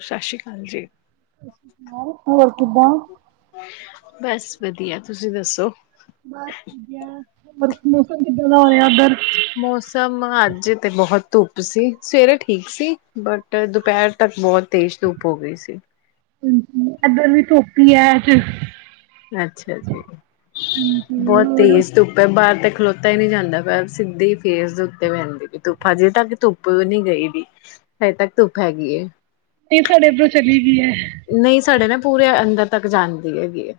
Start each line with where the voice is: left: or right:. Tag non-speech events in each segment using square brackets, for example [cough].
left: ਸ਼ਸ਼੍ਰੀ ਅਕਾਲ ਜੀ।
right: ਹੋਰ ਕਿਦਾਂ?
left: ਬਸ ਵਧੀਆ। ਤੁਸੀਂ ਦੱਸੋ?
right: ਬਸ ਯਾਰ ਬਾਹਰ ਮੌਸਮ ਕਿੱਦਾਂ ਦਾ ਹੋ ਰਿਹਾ ਉੱਧਰ?
left: ਮੌਸਮ ਅੱਜ ਤੇ ਬਹੁਤ ਧੁੱਪ ਸੇ ਸਵੇਰੇ ਠੀਕ ਸੀ ਬਟ ਦੁਪਹਿਰ ਤੱਕ ਬਹੁਤ ਤੇਜ਼ ਧੁੱਪ ਹੋ ਗਈ ਸੀ
right: ਇਧਰ ਵੀ ਧੁੱਪ ਹੀ ਅੰਜ
left: ਅੱਛਾ ਜੀ,
right: ਹਾਂਜੀ
left: ਬਹੁਤ
right: ਹੋਰ
left: ਤੇਜ਼ ਧੁੱਪ ਹੈ ਬਾਰ ਤੱਕ ਖਲੋਤਾ ਹੀ ਨਹੀਂ ਜਾਂਦਾ ਬਸ, ਸਿੱਹੀ ਫੇਸ ਦੇ ਉੱਤੇ ਬਹਿਣਦੀ ਧੁੱਪ। ਅਜੇ ਤੱਕ ਧੁੱਪ ਨਹੀਂ ਗਈ ਵੀ, ਹਜੇ ਤੱਕ ਧੁੱਪ ਹੈਗੀ ਏ।
right: ਤੇ ਸਾਡੇ ਇਧਰੋਂ ਚਲੀ ਗਈ ਔ।
left: ਨਹੀਂ ਸਾਡੇ ਨਾ ਪੂਰੇ ਅੰਦਰ ਤੱਕ ਜਾਂਦੀ ਹੈਗੀ ਹੈ।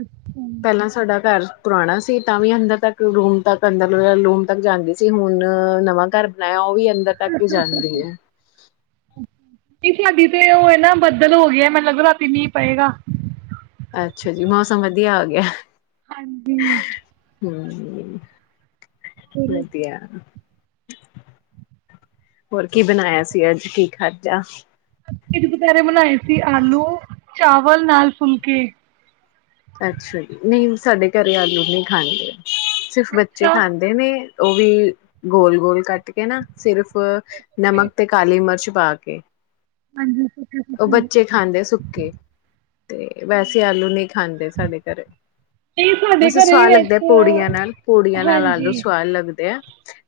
right: ਅੱਛਾ। ਨਹੀਂ
left: ਪਹਿਲਾਂ ਸਾਡਾ ਘਰ ਪੁਰਾਣਾ ਸੀ ਤਾਂ ਵੀ ਅੰਦਰ ਤੱਕ ਰੂਮ ਤੱਕ ਅੰਦਰ ਰੂਮ ਤੱਕ ਜਾਂਦੀ ਸੀ ਹੁਣ ਨਵਾਂ ਘਰ ਬਣਾਇਆ ਓ ਵੀ ਅੰਦਰ ਤਕ ਈ ਜਾਂਦੀ ਐ।
right: ਕਿਸਮਤ ਦੀ ਤੇ ਓ ਐ ਨਾ ਬੱਦਲ ਹੋ ਗਿਆ ਮੈਨੂੰ ਲੱਗਦਾ ਰਾਤੀ ਮੀਂ ਪਏਗਾ।
left: ਅੱਛਾ ਜੀ ਮੌਸਮ ਵਧੀਆ ਹੋ ਗਿਆ।
right: ਹਾਂਜੀ।
left: ਹੂੰ
right: ਹੋਰ
left: ਵਧੀਆ ਹੋਰ ਕੀ ਬਣਾਇਆ ਸੀ? ਅੱਜ ਕੀ ਖਾਜਾ?
right: ਕੇ ਅਸੀ ਦੁਪੈਰੇ ਬਣਾਏ ਸੀ ਆਲੂ-ਚਾਵਲ ਨਾਲ ਫੁਲਕੇ।
left: ਅੱਛਾ ਜੀ ਨਈ ਸਾਡੇ ਘਰੇ ਆਲੂ ਨੀ ਖਾਂਦੇ। ਸਿਰਫ ਬੱਚੇ
right: ਅੱਛਾ।
left: ਖਾਂਦੇ ਨੇ। ਉਹ ਵੀ ਗੋਲ-ਗੋਲ ਕੱਟ ਕੇ ਨਾ ਸਿਰਫ
right: ਸੁੱਕੇ-ਸੁੱਕੇ।
left: ਨਮਕ ਤੇ ਕਾਲੀ ਮਿਰਚ ਪਾ ਕੇ
right: ਹਾਂਜੀ
left: ਉਹ
right: ਸੁੱਕੇ-ਸੁੱਕੇ।
left: ਬੱਚੇ ਖਾਂਦੇ ਸੁੱਕੇ ਤੇ ਵੈਸੇ ਆਲੂ ਨਹੀਂ ਖਾਂਦੇ ਸਾਡੇ ਘਰੇ
right: ਨਹੀਂ ਸਾਡੇ
left: ਵੈਸੇ
right: ਘਰੇ
left: ਸੁਵਾਦ ਲੱਗਦਾ
right: ਵੈਸੇ
left: ਪੁੜੀਆਂ ਨਾਲ ਪੁੜੀਆਂ ਨਾਲ ਆਲੂ
right: ਹਾਂਜੀ
left: ਸਆਦ ਲੱਗਦੇ ਆ।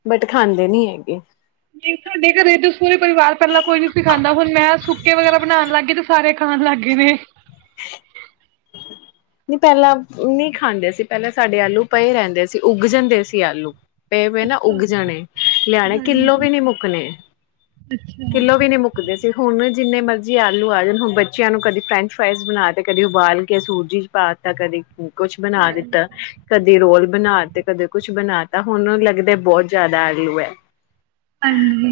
left: ਬਟ ਖਾਂਦੇ ਨੀ ਹੈਗੇ।
right: ਨਹੀਂ ਤੁਹਾਡੇ ਘਰੇ ਤੇ ਸੋਹਰੇ ਪਰਿਵਾਰ ਪਹਿਲਾਂ ਕੋਈ ਨੀ ਸਿ ਖਾਂਦਾ ਹੁਣ ਮੈਂ ਸੁੱਕੇ ਵਗੈਰਾ ਬਣਾਉਣ ਲੱਗ ਗਈ ਤੇ ਸਾਰੇ ਖਾਣ ਲੱਗ ਗਏ ਨੇ।
left: ਨਹੀਂ ਪਹਿਲਾਂ ਨਹੀਂ ਖਾਂਦੇ ਸੀ ਪਹਿਲਾਂ ਸਾਡੇ ਆਲੂ ਪਏ ਰਹਿੰਦੇ ਸੀ ਉਗ ਜਾਂਦੇ ਸੀ ਆਲੂ। ਪਏ ਹੋਏ ਨਾ
right: ਅੱਛਾ
left: ਉੱਗ ਜਾਣੇ ਲਿਆਣੇ ਕਿੱਲੋ
right: ਹਾਂਜੀ
left: ਵੀ ਨੀ ਮੁੱਕਣੇ
right: ਅੱਛਾ
left: ਕਿੱਲੋ ਵੀ ਨੀ ਮੁੱਕਦੇ ਸੀ ਹੁਣ ਜਿੰਨੇ ਮਰਜ਼ ਜੀ ਆਲੂ ਆ ਜਾਣ ਹੁਣ ਬੱਚਿਆਂ ਨੂੰ ਕਦੀ ਫਰੈਂਚ ਫਰਾਈਜ਼ ਬਣਾ ਤੇ ਕਦੀ ਉਬਾਲ ਕੇ ਸੂਜੀ ਪਾਤਾ ਕਦੀ ਕੁਛ ਬਣਾ
right: ਹਾਂਜੀ
left: ਦਿੱਤਾ ਕਦੇ ਰੋਲ ਬਣਾ ਤੇ ਕਦੇ ਕੁਛ ਬਣਾ ਤਾਂ ਹੁਣ ਲੱਗਦਾ ਬਹੁਤ ਜ਼ਿਆਦਾ ਆਗਲੂ ਹੈ।
right: ਹਾਂਜੀ,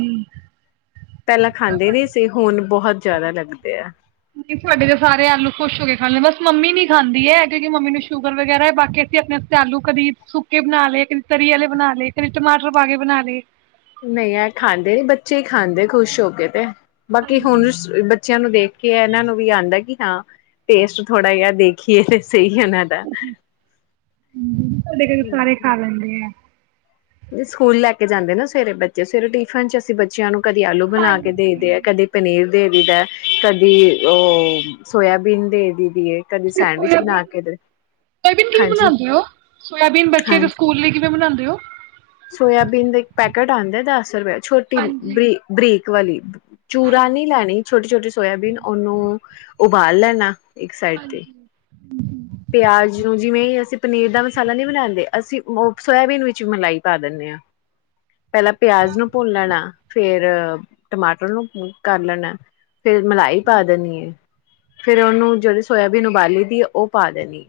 left: ਪਹਿਲਾਂ ਖਾਂਦੇ ਨਹੀਂ ਸੀ ਹੁਣ ਬਹੁਤ ਜ਼ਿਆਦਾ ਲੱਗਦੇ ਆ।
right: ਨਹੀਂ ਸਾਡੇ ਤਾਂ ਸਾਰੇ ਆਲੂ ਖੁਸ਼ ਹੋ ਕੇ ਖਾ ਲਦੇ ਬਸ ਮੰਮੀ ਨੀ ਖਾਂਦੀ ਏ ਕਿਉਂਕਿ ਮੰਮੀ ਨੂੰ ਸ਼ੂਗਰ ਵਗੈਰਾ ਏ ਬਾਕੀ ਅਸੀਂ ਆਪਣੇ ਆਸਤੇ ਆਲੂ ਕਦੀ ਸੁੱਕੇ ਬਣਾ ਲਏ ਕਦੀ ਤਰੀ ਵਾਲੇ ਬਣਾ ਲਏ ਕਦੀ ਟਮਾਟਰ ਪਾ ਕੇ ਬਣਾ ਲਏ।
left: ਨਹੀਂ ਹੈ ਖਾਂਦੇ ਨੀ ਬੱਚੇ ਹੀ ਖਾਂਦੇ ਖੁਸ਼ ਹੋ ਕੇ ਤੇ। ਬਾਕੀ
right: ਹਾਂਜੀ
left: ਹੁਣ ਬੱਚਿਆਂ ਨੂੰ ਦੇਖ ਇਹਨਾਂ ਨੂੰ ਵੀ ਆਦਾ ਕਿ ਹਾਂ ਟੇਸਟ ਥੋੜ੍ਹਾ ਜਿਹਾ ਦੇਖੀਏ ਸਹੀ ਇਹਨਾਂ ਦਾ।
right: [inaudible] ਸਾਡੇ ਘਰ ਸਾਰੇ ਖਾ ਲੇਦੇ ਐ।
left: ਜ ਸਕੂਲ ਲੈ ਕੇ ਜਾਂਦੇ ਨੇ ਸਵੇਰੇ ਬੱਚੇ ਸਵੇਰੇ ਟਿਫਨ ਚ ਅਸੀ ਬੱਚਿਆ ਨੁੰ ਕਦੀ ਆਲੂ ਬਣਾ ਕੇ ਦਈਦੇ ਆ
right: ਹਾਂਜੀ
left: ਕਦੀ ਪਨੀਰ ਦੇ ਦੀਦਾ ਕਦੀ ਉਹ ਸੋਇਆਬੀਨ ਦੇ ਦੀ ਦੀ ਏ ਕਦੀ
right: [inaudible]
left: ਸੈਂਡਵਿਚ ਬਣਾ
right: ਸੋਇਬੀਨ
left: ਕੇ ਦੇ
right: ਕਿਵੇਂ
left: ਹਾਂਜੀ
right: ਬਣਾਦੇ ਹੋ ਸੋਆਬੀਨ ਬੱਚੇ ਦੇ ਸਕੂਲ ਲਈ ਕਿਵੇਂ ਬਣਾਦੇ ਔ? ਔ,
left: ਸੋਇਬੀਨ ਦੇ ਇੱਕ ਪੈਕਿਟ ਆਦੇ ਦਸ ਰੁਪਏ ਚ। ਛੋਟੀ
right: ਹਾਂਜੀ
left: ਬ੍ਰਿ ਬ੍ਰਿਕ ਵਾਲੀ, ਚੂੂਰਾ ਨਹੀਂ
right: ਹਾਂਜੀ
left: ਲੈਣੀ ਛੋਟੀ-ਛੋਟੀ ਸੋਇਆਬੀਨ ਉਹਨੂੰ ਉਬਾਲ ਲੈਣਾ,
right: ਹਾਂਜੀ,
left: ਪਿਆਜ਼ ਨੂੰ ਜਿਵੇਂ ਅਸੀਂ ਪਨੀਰ ਦਾ ਮਸਾਲਾ ਨਹੀਂ ਬਣਾਦੇ ਅਸੀਂ ਉਹ ਸੋਇਆਬੀਨ ਵਿੱਚ ਮਲਾਈ ਪਾ ਦੇਣੇ ਹਾਂ। ਪਹਿਲਾਂ ਪਿਆਜ਼ ਨੂੰ ਭੁੰਨ ਲੈਣਾ ਫੇਰ ਟਮਾਟਰ ਨੂੰ ਕ ਕਰ ਲੈਣਾ। ਫੇਰ ਮਲਾਈ ਪਾ ਦੇਣੀ ਆ। ਫੇਰ ਉਹਨੂੰ ਜਿਹੜ ਸੋਇਆਬੀਨ ਉਬਾਲੀ ਪੀ ਔ, ਪਾਦਨੀ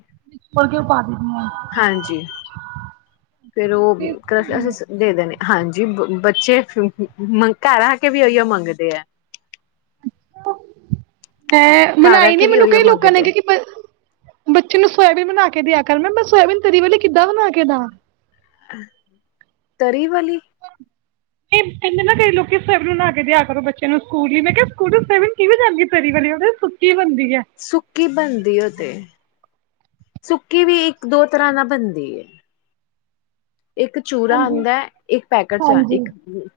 right: ਲ ਕਿਉਂ ਪਾ ਦੇਦੀ ਆ।
left: ਫੇਰ ਉਹ
right: ਟੇਸਟ
left: ਕਰ
right: ਹੁੰਦੀ ਹੈ
left: ਅਸੀਂ ਦੇ ਦੇ ਹਾਂਜੀ ਬੱਚੇ ਘਰ ਆ ਕੇ ਵੀ ਉਹੀਓ ਮੰਗਦੇ ਆ।
right: ਅ
left: ਘਰ ਆ
right: ਮਨਾਈ
left: ਕੇ
right: ਨੀ
left: ਵੀ
right: ਮੈਨੂੰ
left: ਉਹੀਓ
right: ਕਈ ਲੋਕਾਂ ਨੇ
left: ਮੰਗਦੇ
right: ਕਿਉਂਕ ਬੱਚੇ ਨੂੰ ਸੋਇਬੀਨ ਬਣਾ ਕੇ ਦਿਆ ਕਰ ਮੈਂ ਮੈਂ ਸੋਇਬੀਨ ਤਰੀ ਵਾਲੀ ਕਿੱਦਾਂ ਬਣਾ ਕੇ ਦਾ
left: ਤਰੀ ਵਾਲਲੀ
right: ਇੰਨੇ ਨਾ ਕਈ ਲੋਕੀ ਸੈਵਨ ਲ ਕੇ ਦਿਆ ਕਰੋ ਬੱਚਿਆਂ ਨੂੰ ਸਕੂਲ ਹੀ ਮੈਂ ਕਿਹਾ ਸਕੂਲ ਸੈਵਨ ਕਿ ਵੀ ਜਾਂਦੀ ਤੇਰੀ ਵਾਲੀ ਉਹ ਸੁਤੀ ਬਣਦੀ ਹੈ
left: ਸੁੱਕੀ ਬਣਦੀ ਉਹ ਤੇ ਸੁੱਕੀ ਵੀ ਇੱਕ ਦੋ ਤਰ੍ਹਾਂ ਨਾ ਬਣਦੀ ਇੱਕ ਚੂਰਾ
right: ਹਾਂਜੀ
left: ਆਉਂਦਾ ਇੱਕ ਪੈਕੇਟ ਚ
right: ਹਾਂਜੀ
left: ਇੱਕ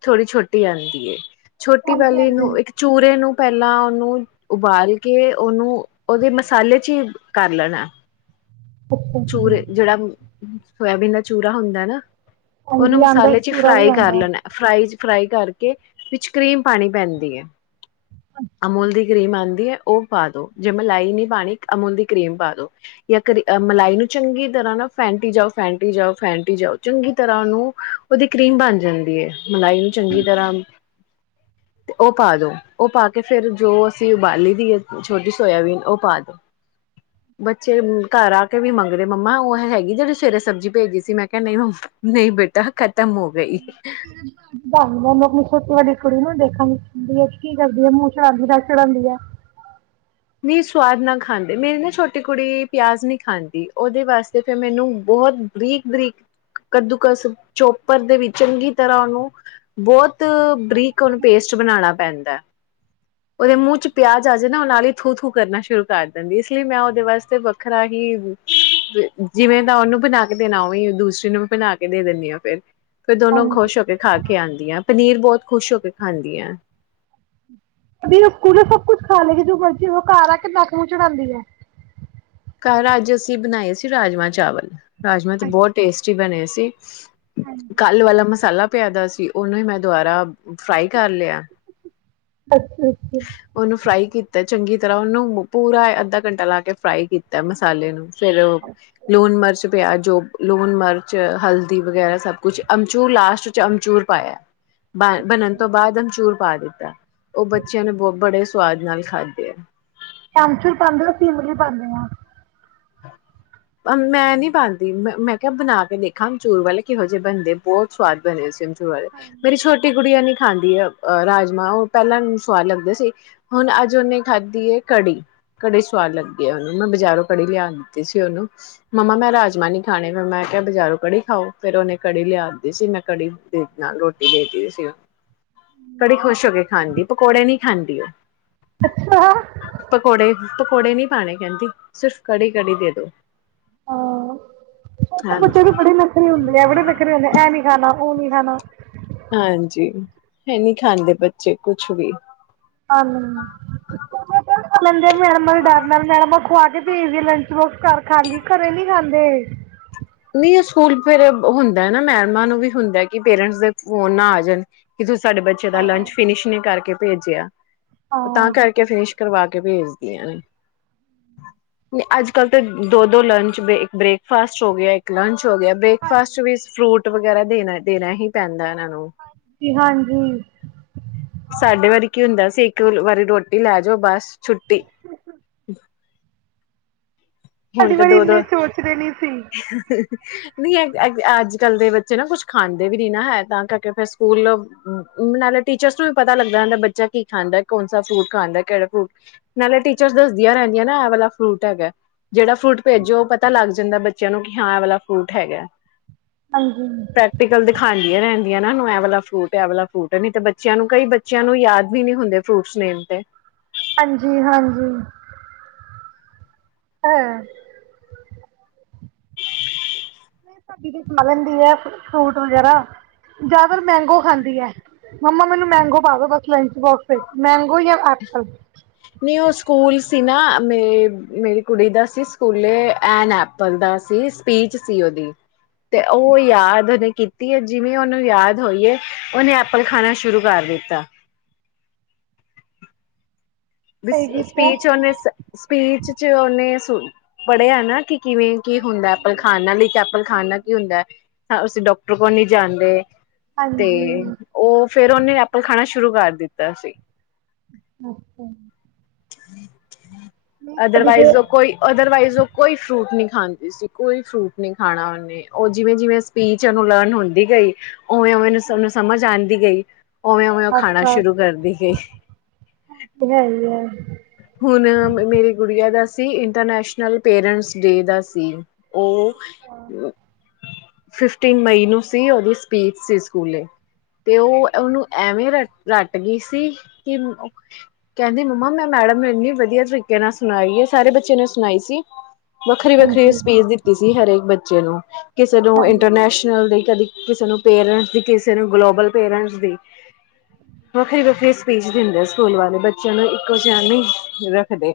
left: ਥੋੜੀ ਛੋਟੀ ਜਾਂਦੀ ਛੋਟੀ
right: ਹਾਂਜੀ
left: ਵਾਲੈਲੀ
right: ਹਾਂਜੀ
left: ਨੂੰ ਇੱਕ ਚੂਰੇ ਨੂੰ ਪਹਿਲਾਂ ਉਹਨੂੰ ਉਬਾਲ ਕੇ ਉਹਨੂੰ ਉਹਦੇ ਮਸਾਲੇ ਚ ਹੀ ਕਰ ਲੈਣਾ
right: ਅੱਛਾ ਅੱਛਾ
left: ਚੂਰ ਜਿਹੜਾ ਸੋਇਬੀਨ ਦਾ ਚੂਰਾ ਹੁੰਦਾ ਨਾ ਉਹਨੂੰ
right: ਹਾਂਜੀ ਆਉਂਦਾ
left: ਮਸਾਲੇ ਚ
right: ਚੂਰਾ ਵੀ
left: ਫਰਾਈ ਕਰ
right: ਆਉਂਦਾ
left: ਲੈਣਾ ਫਰਾਈ ਫਰਾਈ ਕਰਕੇ ਵਿੱਚ ਕਰੀਮ ਪਾਉਣੀ ਪੈਂਦੀ ਹੈ ਅਮੋਲ ਦੀ ਕਰੀਮ ਆਉਂਦੀ ਹੈ ਉਹ ਪਾ ਦੋ ਜੇ ਮਲਾਈ ਨਹੀਂ ਪਾਣੀ ਅਮੁਨ ਦੀ ਕਰੀਮ ਪਾ ਦੋ ਜਾਂ ਕਰ ਮਲਾਈ ਨੂੰ ਚੰਗੀ ਤਰ੍ਹਾਂ ਨਾ ਫੈਂਟੀ ਜਾਓ ਫੈਂਟੀ ਜਾਓ ਫੈਂਟੀ ਜਾਓ ਚੰਗੀ ਤਰ੍ਹਾਂ ਉਹਨੂੰ ਉਹਦੀ ਕਰੀਮ ਬਣ ਜਾਂਦੀ ਹੈ ਮਲਾਈ ਨੂੰ ਚੰਗੀ ਤਰ੍ਹਾਂ ਤੇ ਉਹ ਪਾ ਦੋ ਉਹ ਪਾ ਕੇ ਫਿਰ ਜੋ ਅਸੀਂ ਉਬਾਲੀ ਦੀ ਹੈ ਛੋਟੀ ਸੋਇਆਬੀਨ ਉਹ ਪਾ ਦੋ ਬੱਚੇ ਘਰ ਆ ਵੀ ਮੰਗਦੇ ਮੰਮਾ ਉਹ ਹੈਗੀ ਜਿਹੜੀ ਸਵੇਰੇ ਸਬਜ਼ੀ ਭੇਜੀ ਸੀ ਮੈਂ ਕਿਹਾ ਨਹੀਂ ਮੰ ਨਹੀਂ ਬੇਟਾ ਖਤਮ ਹੋ ਗਈ।
right: ਮਾਨੂੰ ਆਪਣੀ ਸਛੋਟੀ ਵੱਡੀ ਕੁੜੀ ਨੂੰ ਦੇਖਣ ਹੁੰਦੀ ਹੈ ਕਿ ਕੀ ਕਰਦੀ ਹੈ ਮੂੰਹ ਚੜਾਂਦੀ ਦ ਚੜਾਉਂਦੀ ਹੈ
left: ਨਹੀਂ ਸਵਾਦ ਨਾ ਖਾਂਦੇ ਮੇਰੀ ਨਾ ਛੋਟੀ ਕੁੜੀ ਪਿਆਜ਼ ਨਹੀਂ ਖਾਂਦੀ ਉਹਦੇ ਵਾਸਤੇ ਫਿਰ ਮੈਨੂੰ ਬਹੁਤ ਬਰੀਕ ਬਰੀਕ ਕੱਦੂਕਸ ਚੋਪਰ ਦੇ ਵੀ ਚੰਗੀ ਤਰ੍ਹਾਂ ਉਹਨੂੰ ਬਹੁਤ ਬਰੀਕ ਉਹਨੂੰ ਪੇਸਟ ਬਣਾਉਣਾ ਪੈਂਦਾ ਹੈ ਉਹਦੇ ਮੂੰਹ ਚ ਪਿਆਜ ਆ ਜਾਵੇ ਨਾ ਉਹ ਨਾਲ ਹੀ ਥੂ ਥੂ ਕਰਨਾ ਸ਼ੁਰੂ ਕਰ ਦਿੰਦੀ ਇਸ ਲਈ ਮੈਂ ਉਹਦੇ ਵਾਸਤੇ ਵੱਖਰਾ ਹੀ ਜਿਵੇਂ ਤਾਂ ਉਹਨੂੰ ਬਣਾ ਕੇ ਦੇਣਾ ਉਵੇਂ ਦੂਸਰੀ ਨੂੰ ਵੀ ਬਣਾ ਕੇ ਦੇ ਦਿੰਦੀ ਹਾਂ ਫਿਰ ਫੇਰ ਦੋਨੋ
right: ਹਾਂਜੀ
left: ਖੁਸ਼ ਹੋ ਕੇ ਖਾ ਕੇ ਆਉਂਦੀਆਂ ਪਨੀਰ ਬਹੁਤ ਖੁਸ਼ ਹੋ ਕੇ ਖਾਂਦੀ ਹੈ
right: ਸਕੂਲ ਸਭ ਕੁਛ ਖਾ ਲਗੀ ਜੋ ਬਚੇ ਉਹ ਘਰ ਆ ਕੇ ਨਾਕ ਨੂੰਹ ਚੜਾਉਂਦੀ ਹੈ
left: ਘਰ ਅੱਜ ਅਸੀਂ ਬਣਾਏ ਸੀ ਰਾਜਮਾਂ ਚਾਵਲ ਰਾਜਮਾ ਤਾਂ ਬਹੁਤ
right: ਅੱਛਾ
left: ਟੇਸਟੀ ਬਣੇ ਸੀ
right: ਹਾਂਜੀ
left: ਕੱਲ ਵਾਲਾ ਮਸਾਲਾ ਪਿਆ ਦ ਸੀ ਕਿ ਉਹਨੂੰ ਹੀ ਮੈਂ ਦੁਬਾਰਾ ਫਰਾਈ ਕਰ ਲਿਆ
right: ਅੱਛਾ
left: ਉਹਨੂੰ ਫਰਾਈ ਕੀਤਾ ਚੰਗੀ ਤਰ੍ਹਾਂ ਉਹਨੂੰ ਪੂਰਾ ਅੱਧਾ ਘੰਟਾ ਲਾ ਕੇ ਫਰਾਈ ਕੀਤਾ ਮਸਾਲੇ ਨੂੰ ਫੇਿਰ ਲੂਣ ਮਿਰਚ ਪਿਆ ਜੋ ਲੂਣ ਮਿਰਚ ਹਲਦੀ ਵਗੈਰਾ ਸਭ ਕੁਝ ਅਮਚੂਰ ਲਾਸਟ ਚ ਅਮਚੂਰ ਪਾਇਆ ਬਣਨ
right: ਅੱਛਾ
left: ਤੋਂ ਬਾਅਦ ਹੁਣ ਚੂਰ ਪਾ ਦੇ ਉਹ ਬੱਚ ਚੈਨਲ ਬਹੁਤ ਬੜੇ ਸਵਾਦ ਨਾਲ ਖਾਦੇ ਆ
right: ਪੈਂਚਰ ਪਾਉਂਦੇ ਹੋ ਸੀਿਮਲੀ ਪਾਉਦੇ ਹ
left: ਮੈਂ ਨੀ ਪਾਉਦੀ ਮੈਂ ਮੈਂ ਕਿਹਾ ਬਣਾ ਕੇ ਦੇਖਾਂ ਅਮਚੂਰ ਵਾਲੇ ਕਿਹੋ ਜਿਹੇ ਬਣਦੇ ਬਹੁਤ ਸਵਾਦ ਬਣੇ ਸੀਮਚ ਮੇਰੀ
right: ਹਾਂਜੀ
left: ਛੋਟੀ ਕੁੜੀ ਨੀ ਖਾਂਦੀ ਹੈ ਅਹ ਰਾਜਮਾਂ ਉਹ ਪਹਿਲਾਂ ਸਵਾਦ ਲੱਗਦਾ ਸੀ ਹੁਣ ਅੱਜ ਉਹਨੇ ਖਾਧੀ ਹੈ ਕੜੀ ਕੜੀ ਸਵਾਦ ਲੱਗੀ ਹੈ ਉਹਨੂੰ ਮੈਂ ਬਾਜ਼ਾਰੋਂ ਕੜੀ ਲਿਆ ਲਿਆਤੀ ਸੀ ਉਹਨੂੰ ਮੰਮਾ ਮੈਂ ਰਾਜਮਾਂ ਨੀ ਖਾਣੇ ਫੇਰ ਮੈਂ ਕਿਹਾ ਬਜ਼ਾਰੋਂ ਕੜੀ ਖਾਓ ਫੇਰ ਉਹਨੇ ਕੜੀ ਲਿਆਦੀ ਸੀ ਮੈਂ ਕੜੀ ਦੇ ਨਾਲ ਰੋਟੀ ਦੇ ਸੀਨ ਕੜੀ ਖੁਸ਼ ਹੋ ਕੇ ਖਾਂਦੀ ਪਕੌੜੇ ਨੀ ਖਾਂਦੀ ਉਹ
right: ਅੱਛਾ।
left: ਪਕੌੜੇ ਪਕੌੜੇ ਨੀ ਪਾਣੇ ਕਹਿੰਦੀ ਸਿਰਫ਼ ਕੜੀ ਕੜੀ ਦੇ ਦੋ।
right: ਹਾਂ ਛੋਟੇ ਬੱਚੇ
left: ਹਾਂਜੀ
right: ਦੀ ਬੜੀ ਨਖ਼ਰੇ ਹੁੰਦੇ ਆ, ਬੜੇ ਨਖ਼ਰੇ ਹੁੰਦੇ ਐ ਨੀ ਖਾਣਾ ਉਹ ਨੀ ਖਾਣਾ
left: ਹਾਂਜੀ ਹੈ ਨਹੀਂ ਖਾਂਦੇ ਬੱਚੇ ਕੁਛ ਵੀ
right: ਮੈਡਮ ਦੇ ਡਰ ਨਾਲ ਮੈਡਮ ਖਵਾ ਕੇ ਭੇਜ ਲੰਚ ਬੋਕਸ ਕਰ ਖਾਂਗੀ ਘਰੇ ਨੀ ਖਾਂਦੇ
left: ਨਹੀਂ ਉਹ ਸਕੂਲ ਫੇਰ ਹੁੰਦਾ ਨਾ ਮੈਡਮਾਂ ਨੂੰ ਵੀ ਹੁੰਦਾ ਕਿ ਪੇਰੈਂਟਸ ਦੇ ਫੋਨ ਨਾ ਆ ਜਾਣ ਕਿ ਤੁਸੀਂ ਸਾਡੇ ਬੱਚੇ ਦਾ
right: ਹਾਂ
left: ਲੰਚ ਫਿਨਿਸ਼ ਨੀ ਕਰਕੇ ਭੇਜਿਆ। ਤਾਂ
right: ਹਾਂ
left: ਕਰਕੇ ਫਿਨਿਸ਼ ਕਰਵਾ ਕੇ ਭੇਜਦੀਆਂ ਨੇ ਅੱਜ ਕੱਲ ਤੇ ਦੋ ਦੋ ਲੰਚ ਇੱਕ ਬ੍ਰੇਕਫਾਸਟ ਹੋ ਗਿਆ ਇੱਕ ਲੰਚ ਹੋ ਗਿਆ
right: ਹਾਂਜੀ
left: ਬ੍ਰੇਕਫਾਸਟ ਚ ਵੀ ਫਰੂਟ ਵਗੈਰਾ ਦੇਣਾ ਦੇਣਾ ਹੀ ਪੈਂਦਾ ਹਨ।
right: ਹਾਂਜੀ ਹਾਂਜੀ।
left: ਸਾਡੇ ਵਾਰੀ ਕੀ ਹੁੰਦਾ ਸੀ ਇੱਕ ਵਾਰੀ ਰੋਟੀ ਲੈ ਜਾਓ ਬਸ ਛੁੱਟੀ। ਹੁਣ
right: ਸਾਡੀ
left: ਤੇ
right: ਵਾਰੀ
left: ਦੋ ਦੋ
right: ਇੰਨੇ ਸੋਚਦੇ ਨੀ ਸੀ
left: ਨਹੀਂ ਅੱਜ ਕੱਲ ਦੇ ਬੱਚੇ ਨਾ ਕੁਛ ਖਾਂਦੇ ਵੀ ਨ ਨਾ ਹੈ ਤਾਂ ਕਰਕੇ ਫਿਰ ਸਕੂਲ ਨਾਲੇ ਟੀਚਰਸ ਨੂੰ ਵੀ ਪਤਾ ਲੱਗਦਾ ਹੁੰਦਾ ਬੱਚਾ ਕੀ ਖਾਂਦਾ ਕੌਣਸ ਫਰੂਟ ਖਾਂਦਾ ਕਿਹੜਾ ਫਰੂਟ ਨਾਲੇ ਟੀਚਰ ਦੱਸਦੀਆਂ ਰਹਿੰਦੀਆਂ ਨਾ ਐ ਵਾਲਾ ਫਰੂਟ ਹੈਗਾ। ਜਿਹੜਾ ਫਰੂਟ ਭੇਜੋ ਉਹ ਪਤਾ ਲੱਗ ਜਾਂਦਾ ਬੱਚਿਆਂ ਨੂੰ ਕਿ ਹਾਂ ਵਾਲਾ ਫਰੂਟ ਹੈਗਾ।
right: ਹਾਂਜੀ
left: ਪ੍ਰੈਕਟੀਕਲ ਦਿਖਾਉਂਦੀਆਂ ਰਹਿਣ ਇਹ ਵਾਲਾ ਫਰੂਟ ਵਾਲਾ ਫਰੂਟ ਨਹੀਂ ਤੇ ਬੱਚਿਆਂ ਨੂੰ ਕਈ ਬੱਚਿਆਂ ਨੂੰ ਯਾਦ ਵੀ ਨੀ ਹੁੰਦੇ ਫਰੂਟਸ ਨੇਮ ਤੇ
right: ਹਾਂਜੀ ਹਾਂਜੀ ਹਾਂ।
left: [unintelligible]
right: ਨਹੀਂ ਸਾਡੀ ਤੇ ਖਾ ਲੈਂਦੀ ਹੈ ਫਰੂਟ ਵਗੈਰਾ ਜ਼ਿਆਦਾਤਰ ਮੈਗੋ ਖਾਂਦੀ ਹੈ ਮੰਮਾ ਮੈਨੂੰ ਮੈਗੋ ਪਾ ਦੋ ਬਸ ਲੰਚ ਬੋਕਸ ਵਿੱਚ ਮੈਗੋ
left: ਨਊ ਸਕੂਲ ਸੀ ਨਾ ਮੇ ਮੇਰੀ ਕੁੜੀ ਦਾ ਸੀ ਸਕੂਲੇ ਐਨ ਐਪਲ ਦਾ ਸੀ ਸਪੀਚ ਸੀ ਉਹਦੀ ਤੇ ਉਹ ਯਾਦ ਹਨ ਕੀਤੀ ਹੈ ਜਿਵੇਂ ਉਹਨੂੰ ਯਾਦ ਹੋਈਏ ਉਹਹਨੇ ਐਪਲ ਖਾਣਾ ਸ਼ੁਰੂ ਕਰ ਦਿੱਤਾ
right: ਸਹੀ ਕੀਤਾ
left: ਸਪੀਚ ਓਨੇ ਸਪੀਚ ਚ ਓਨੇ ਪੜ੍ਹਿਆ ਨਾ ਕਿ ਕਿਵੇਂ ਕੀ ਹੁੰਦਾ ਐਪਲ
right: ਹਾਂਜੀ
left: ਖਾਣਾ ਲਈ ਚ ਐਪਲ ਖਾਣਾ ਕੀ
right: ਹਾਂਜੀ
left: ਹੁੰਦਾ ਹੈ ਹ ਅਸੀਂ ਡਾਕਟਰ ਕੋਲ ਨਹੀਂੀ ਜਾਣਦੇ ਤੇ
right: ਹਾਂਜੀ
left: ਉਹ ਫੇਿਰ ਉਹਹਨੇ ਐਪਲ ਖਾਣਾ ਸ਼ੁਰ ਸ਼ੁਰੂ ਕਰ ਦਿੱਤਾ ਸੀ
right: ਅੱਛਾ
left: ਠੀਕ ਠੀਕ
right: ਨਹੀਂ ਸਾਡੀ ਤੇ
left: ਅਦਰਵਾਈਜ਼ ਉਹ ਕੋਈ ਅਦਰਵਾਈਜ਼ ਉਹ ਕੋਈ ਫਰੂਟ ਨ ਖਾਂਦੀ ਸੀ ਕੋਈ ਫਰੂਟ ਨਹੀਂ ਖਾਣਾ ਉਹਨੇ ਉਹ ਜਿਵੇਂ ਜਿਵੇਂ ਸਪੀਚ ਉਹਨੂੰ ਲਰਨ ਹੁੰਦੀ ਗਈ ਉਵੇਂ ਉਵੇਂ ਨੂੰ ਸੂੰ ਸਮਝ ਆਉਂਦੀ ਗਈ ਉਵੇਂ ਉਵੇਂ ਉਹ
right: ਆਸ
left: ਖਾਣਾ
right: ਪਾਸ
left: ਸ਼ੁਰੂ ਕਰਦੀ ਗਈ
right: ਹ
left: ਹੁਣ ਮੇਰੀ ਗੁੜੀਆਂ ਦਾ ਸੀ ਇੰਟਰਨੈਸ਼ਨਲ ਪੇਰੈਂਟਸ ਡੇ ਦਾ ਸੀ ਉਹ ਫਿਫਟੀਨ ਮਈ ਨੂੰ ਸੀ ਉਹਦੀ ਸਪੀਚ ਸੀ ਸਕੂਲੇ ਤੇ ਉਹ ਉਹਨੂੰ ਐਵੇਂ ਰ ਰਟ ਗਈ ਸੀ ਕਿ ਕਹਿੰਦੀ ਮੰਮਾ ਮੈਂ ਮੈਡਮ ਨੇ ਇੰਨੀ ਵਧੀਆ ਤਰੀਕੇ ਨਾਲ ਸੁਣਾਈ ਹੈ ਸਾਰੇ ਬੱਚੇ ਨੇ ਸੁਣਾਈ ਸੀ ਵੱਖਰੀ ਵੱਖਰੀ
right: ਹਾਂਜੀ
left: ਸਪੀਚ ਦਿੱਤੀ ਸੀ ਹਰੇਕ ਬੱਚੇ ਬੱਚੇ ਨੂੰ ਕਿਸੇ ਨੂੰ
right: ਹਾਂਜੀ
left: ਇੰਟਰਨੈਸ਼ਨਲ ਦੇ ਕਦੇ ਕਿਸੇ ਨੂੰ ਪੇਰੈਂਟਸ ਦੀ ਕਿਸੇ ਨੂੰ ਗਲੋਬਲ ਪੇਰੈਂਟਸ ਦੀ ਵੱਖਰੀ ਵੱਖਰੀ ਸਪੀਚ ਦਿੰਦੇ ਸਕੂਲ ਵਾਲੇ ਬੱਚਿਆਂ ਨੂੰ ਕੁਛ ਨਹੀਂ ਰੱਖਦੇ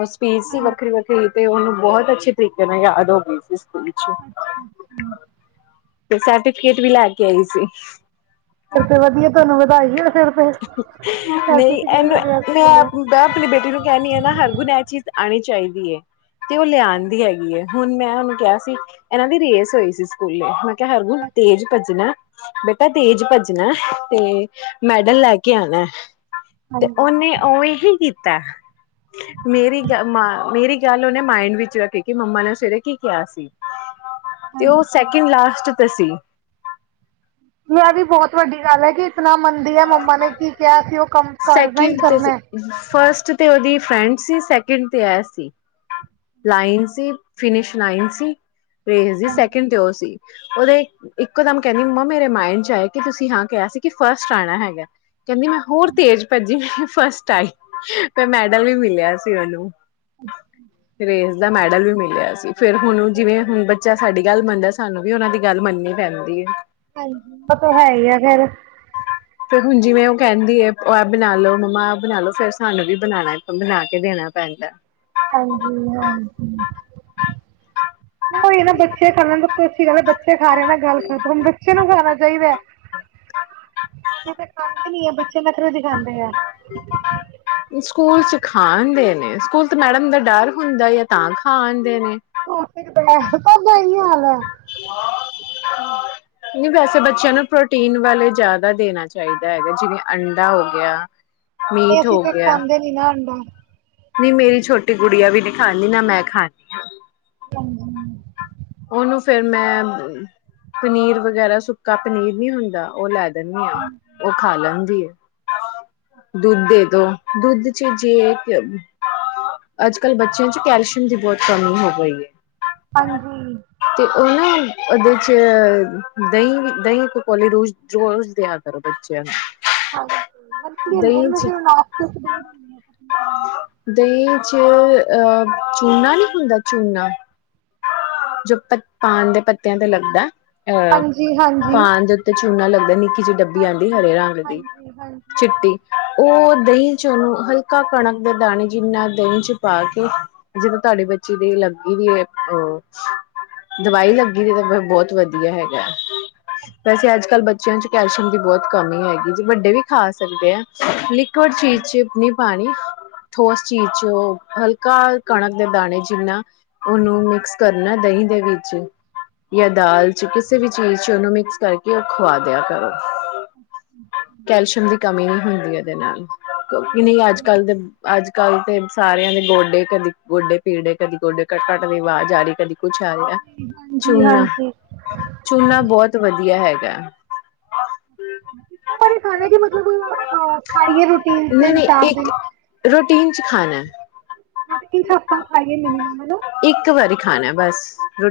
left: ਉਹ ਸਪੀਚ ਸੀ ਵੱਖਰੀ
right: ਹਾਂਜੀ
left: ਵੱਖਰੀ ਤੇ ਉਹਨੂੰ ਬਹੁਤ ਅੱਛੇ ਤਰੀਕੇ ਨੇ ਯਾਦ ਹੋ ਗਸਿਸ
right: ਅੱਛਾ ਅੱਛਾ
left: ਤੇ ਸਰਟੀਫਿਕੇਟ ਵੀ ਲੈ ਕੇ ਆਈ ਸੀ
right: ਫੇਰ ਤੇ ਵਧੀਆ ਤੁਹਾਨੂੰ ਵਧਾਈਏ ਹੋਵੇ ਫੇਰ
left: ਨਹੀਂ ਇਹਨੂੰ ਮੈਂ
right: ਸਕੂਲੋਂ
left: ਮ ਆਪਣੀ ਬੇਟੀ ਨੂੰ ਕਹਿਣੀ ਹੈ ਨਾ ਹਰਗੁਨ ਇਹ ਚੀਜ਼ ਆਉਣੀ ਚਾਹੀਦੀ ਹੈ ਤੇ ਉਹ ਲਿਆਉਣਦੀ ਹੈਗੀ ਹੈ ਹੁਣ ਮੈਂ ਉਹਨੂੰ ਕਿਹਾ ਸੀ ਇਹਨਾਂ ਦੀ ਰੇਸ ਹੋਈ ਸੀ ਸਕੂਲੇ ਮੈਂ ਕਿਹਾ ਹਰਗੂਨ ਤੇਜ ਭੱਜਣਾ ਬੇਟਾ ਤੇਜ ਭੱਜਣਾ ਤੇ ਮੈ ਲੈ ਕੇ ਆਣਾ ਤੇ
right: ਹਾਂਜੀ
left: ਉਹਨੇ ਓਵੇ ਹੀ ਕੀਤ ਕੁੱਤਾ ਮੇਰੀ ਗ ਮ ਮੇਰੀ ਗੱਲ ਉਹਨੇ ਮਾਈਡ ਵਿੱਚ ਰੱਖੇ ਕਿ ਮੰਮਾ ਨੇ ਸਵੇਰੇ ਕੀ ਕਿਹਾ ਸੀ। ਤੇ ਉਹ
right: ਹਾਂਜੀ
left: ਸੈਕਿੰਡ ਲਾਸਟ ਤੇ ਸੀ।
right: ਇਹ ਵੀ ਬਹੁਤ ਵੱਡੀ ਗੱਲ ਹੈ ਕਿ ਇਤਨਾ ਮੰਨਦੀ ਹੈ ਮੰਮਾ ਨੇ ਕੀ ਕਿਹਾ ਸੀ ਉਹ ਕੰਮ ਕਰਨਾ ਹੀ
left: ਸੈਕਿੰਡ ਤੇ
right: ਕਰਨਾ
left: ਸੀ,
right: ਹੈ
left: ਫਸਟ ਤੇ ਉਹਦੀ ਫਰੈਂਡ ਸੀ ਸੈਕਿੰਡ ਤੇ ਐ ਸੀ। ਲਾਈਨ ਸੀ ਫਿਨਿਸ਼ ਲਾਈਨ ਸੀ ਰੇਸ ਸੀ
right: ਹਾਂਜੀ
left: ਸੈਕਿੰਡ ਤੇ ਉਹ ਸੀ। ਉਹਦੇ ਇੱਕੋ ਦਮ ਕਹਿੰਦੀ ਮੰਮਾ ਮੇਰੇ ਮਾਇੰਡ ਚ ਆਇਆ ਸੀ ਕਿ ਤੁਸੀਂ ਹਾਂ ਕਿਹਾ ਸੀ ਕਿ ਫਸਟ ਆਉਣਾ ਹੈਗਾ। ਕਹਿੰਦੀ ਮੈਂ ਹੋਰ ਤੇਜ਼ ਭੱਜੀ। ਫਸਟ ਆਈ ਫੇਰ ਮੈਡਲ ਵੀ ਮਿਲਿਆ ਸੀ ਉਹਨੂੰ।
right: ਅੱਛਾ
left: ਰੇਸ ਦਾ ਮੈਡਲ ਵੀ ਮਿਲਿਆ ਸੀ। ਫੇਰ ਹੁਣ ਜਿਵੇਂ
right: ਹਾਂਜੀ
left: ਹੁਣ ਬੱਚਾ ਸਾਡੀ ਗੱਲ ਮੰਨਦਾ ਸਾਨੂੰ ਵੀ ਉਹਨਾਂ ਦੀ ਗੱਲ ਮੰਨਨੀ ਪੈਂਦੀ ਹੈ।
right: ਹਾਂਜੀ ਉਹ ਤੇ ਹੈ ਹੀ ਆ ਫੇਰ।
left: ਫੇਰ ਹੁਣ ਜਿਵੇਂ ਉਹ ਕਹਿੰਦੀ ਹੈ ਐ ਬਣਾ ਲੋ ਮੰਮਾ ਆ ਬਣਾ ਲੋ ਫੇਰ ਸਾਨੂੰ ਵੀ ਬਣਾ ਕੇ ਦੇਣਾ ਪੈਂਦਾ।
right: ਹਾਂਜੀ-ਹਾਂਜੀ ਉਹੀ ਹੈ ਨਾ ਬੱਚੇ ਖਾਣ ਨਾ ਅਛੀ ਗੱਲ ਹੈ ਬੱਚੇ ਖਾ ਰਹੇ ਨਾ ਗੱਲ ਖਤਮ। ਬੱਚੇ ਨੂੰ ਖਾਣਾ ਚਾਹੀਦਾ ਖਾਂਦੇ ਨੀ ਆ ਬੱਚੇ ਨਖਰੇ ਦਿਖਾਂਦੇ ਆ।
left: ਸਕੂਲ ਚ ਖਾਣਦੇ ਨੇ ਸਕੂਲ ਤੇ ਮੈਡਮ ਦਾ ਡਰ ਹੁੰਦਾ ਹੈ ਤਾਂ ਖਾਦੇ ਨੇ।
right: ਉਹ [unintelligible] ਸਭ ਦਾ ਇਹੀ ਹਾਲ ਹੈ।
left: ਨਹੀਂ ਵੈਸੇ ਬੱਚਿਆਂ ਨੂੰ ਪ੍ਰੋਟੀਨ ਵਾਲੇ ਜ਼ਿਆਦਾ ਦੇਣਾ ਚਾਹੀਦਾ ਹੈਗਾ ਜਿਵੇਂ ਅੰਡਾ ਹੋ ਗਿਆ।
right: ਤੇ
left: ਮੀਟ
right: ਅਸੀਂ
left: ਹੋ
right: ਤੇ
left: ਗਿਆ
right: ਖਾਂਦੇ ਨੀ ਨਾ ਅੰਡਾ।
left: ਨਹੀਂ ਮੇਰੀ ਛੋਟੀ ਗੁਡੀਆ ਵੀ ਨਹੀਂ ਖਾਦੀ ਨਾ ਮੈਂ ਖਾਣੀ ਆ।
right: ਹਾਜੀ।
left: ਉਹਨੂੰ ਫੇਰ ਮੈਂ ਪਨੀਰ ਵਗੈਰਾ ਸੁੱਕਾ ਪਨੀਰ ਨੀ ਹੁੰਦਾ ਉਹ ਲੈ ਦਿੰਦੀ ਹਾਂ ਉਹ ਖਾ ਲੈਂਦੀ ਐ। ਦੁੱਧ ਦੇ ਦੋ, ਦੁੱਧ ਚ ਜੇ ਅੱਜ ਕੱਲ ਬੱਚਿਆਂ ਚ ਕੈਲਸ਼ੀਅਮ ਦੀ ਬਹੁਤ ਕਮੀ ਹੋ ਗਈ ਹੈ।
right: ਹਾਂਜੀ
left: ਤੇ ਉਹ ਨਾ ਉਹਦੇ ਚ ਦਹੀਂ, ਦਹੀਂ ਇਕ ਕੌਲੀ ਰੋਜ਼ ਰ ਰੋਜ਼ ਦਿਆ ਕਰੋ ਬੱਚਿਆਂ ਨੂੰ।
right: ਹਾਂਜੀ [inaudible]
left: ਦਹੀਂ 'ਚ ਦਹੀਂ ਚ ਅਹ ਚੂਨਾ ਨੀ ਹੁੰਦਾ ਚੂਨਾ। [inaudible] ਜੋ ਪ ਪਾਨ ਦੇ ਪੱਤਿਆਂ ਤੇ ਲੱਗਦਾ। ਅਹ
right: ਹਾਂਜੀ ਹਾਂਜੀ
left: ਪਾਣ ਦੇ ਉੱਤੇ ਚੂਨਾ ਲੱਗ [inaudible] ਜੀ ਡੱਬੀ ਆਦੀ
right: ਹਾਂਜੀ,
left: ਹਰੇ ਰੰਗ ਦੀ
right: ਹਾਂਜੀ, ਹਾਂਜੀ,
left: ਚਿੱਟੀ। ਉਹ ਦਹੀਂ ਚ ਉਹਨੂੰ ਹਲਕਾ ਕਣਕ ਦੇ ਦਾਣੇ ਜਿੰਨਾ ਦਹੀਂ ਚ ਪਾ ਕੇ ਜਿਦੋਂ ਤੁਹਾਡੀ ਬੱਚੀ ਦੀ ਲੱਗੀ ਵੀ ਹੈ ਅਹ ਦਵਾਈ ਲੱਗੀ ਦੀ ਤਾਂ ਬਹੁਤ ਵਧੀਆ ਹੈਗਾ। ਵੈਸੇ ਅੱਜ ਕੱਲ੍ਹ ਬੱ ਬੱਚਿਆਂ ਚ ਕੈਲਸ਼ੀਅਮ ਦੀ ਬਹੁਤ ਕਮੀ ਹੈਗੀ ਜੇ ਵੱਡੇ ਵੀ ਖਾ ਸਕਦੇ ਆ ਲੈ [unintelligible] ਚੀਜ਼ ਚ ਨੀ ਪਾਣੀ। [inaudible] ਠੋਸ ਚੀਜ਼ ਚ ਉਹ ਹਲਕਾ ਕਣਕ ਦੇ ਦਾਣੇ ਜਿੰਨਾ ਉਹਨੂੰ ਮਿਕਸ ਕਰਨਾ ਦਹੀਂ। [inaudible] ਦੇ ਵਿੱਚ ਜਾਂ ਦਾਲ ਚ ਕਿਸੇ ਵੀ ਚੀਜ਼ ਚ ਉਹਨੂੰ ਮਿਕਸ ਕਰਕੇ ਉਹ ਖਵਾ ਦਿਆ ਕਰੋ ਕੈਲਸ਼ੀਅਮ ਦੀ ਕਮੀ ਨਹੀਂ ਹੁੰਦੀ ਇਹਦੇ ਨਾਲ। [inaudible] ਕਿ ਨਹੀਂ ਅੱਜ ਕੱਲ ਦੇ ਅੱਜ। [inaudible] ਕੱਲ ਤੇ ਸਾਰਿਆਂ ਦੇ ਗੋਡੇ ਕਦੀ ਗੋਡੇ ਪੀੜੇ ਕਦੀ ਗੋਡੇ ਕੱਟ ਕੱਟ ਦੀ ਆਵਾਜ਼ ਆ ਰਹੀ ਕਦੀ। ਰਿਹਾ
right: ਹਾਂਜੀ, ਹਾਂਜੀ,
left: ਚੂਨਾ
right: ਹਾਂਜੀ।
left: ਚੂਨਾ ਬਹੁਤ ਵਧੀਆ ਹੈਗਾ। ਤੇ
right: ਖਾ ਮਤਲਬ ਖਾਈਏ ਰੂਟੀਨ
left: ਨਹੀਂ
right: ਤਿੰਨ
left: ਨਹੀਂ
right: ਚਾਰ
left: ਇੱਕ
right: ਦਿਨ
left: ਰੋਟੀਨ ਚ ਖਾਣਾ
right: ਮਛੱ ਖਾਈਏ ਨਹੀਂ ਹਨ।
left: ਬੱਸ। ਰੁ